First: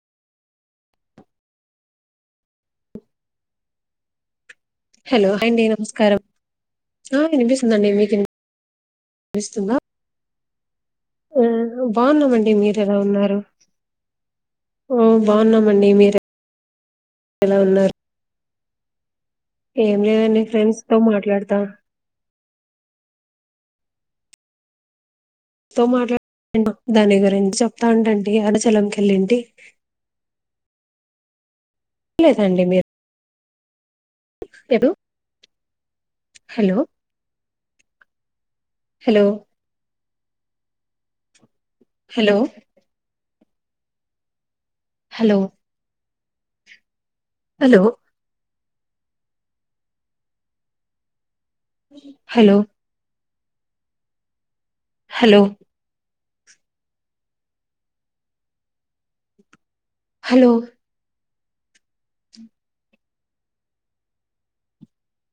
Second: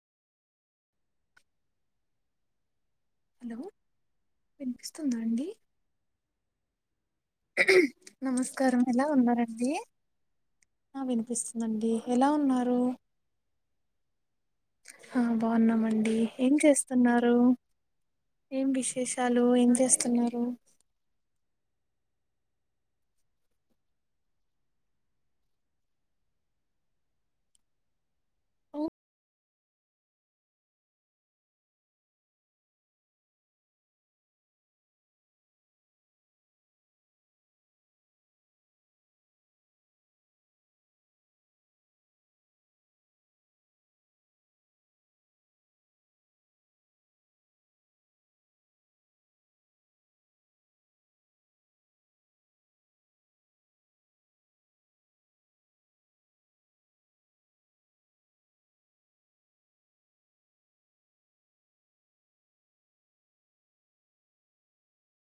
Hello hello అండి నమస్కారం ఆ వినిపిస్తుందండి మీకు నమస్కారం ఎలా ఉన్నారండీ. వినిపిస్తుందా ఆ వినిపిస్తుందండీ, ఎలా బాగున్నామండి మీరు ఉన్నారూ. ఎలా ఉన్నారు ఓ ఆ బాగున్నామండి. మీరు ఏం చేస్తున్నారు. ఎలా ఉన్నారు ఏం విశేష్ ఏం లేదండీ ఫ్రెండ్స్ తో మాట్లాడతా తో మాట్లా [inaudible] దాని గురించి చెప్తా ఉంటుంటి. ఆ అరుణాచెలంకెళ్ళుంటి. లేదండి మీర్ కెదు hello hello hello hello hello hello hello hello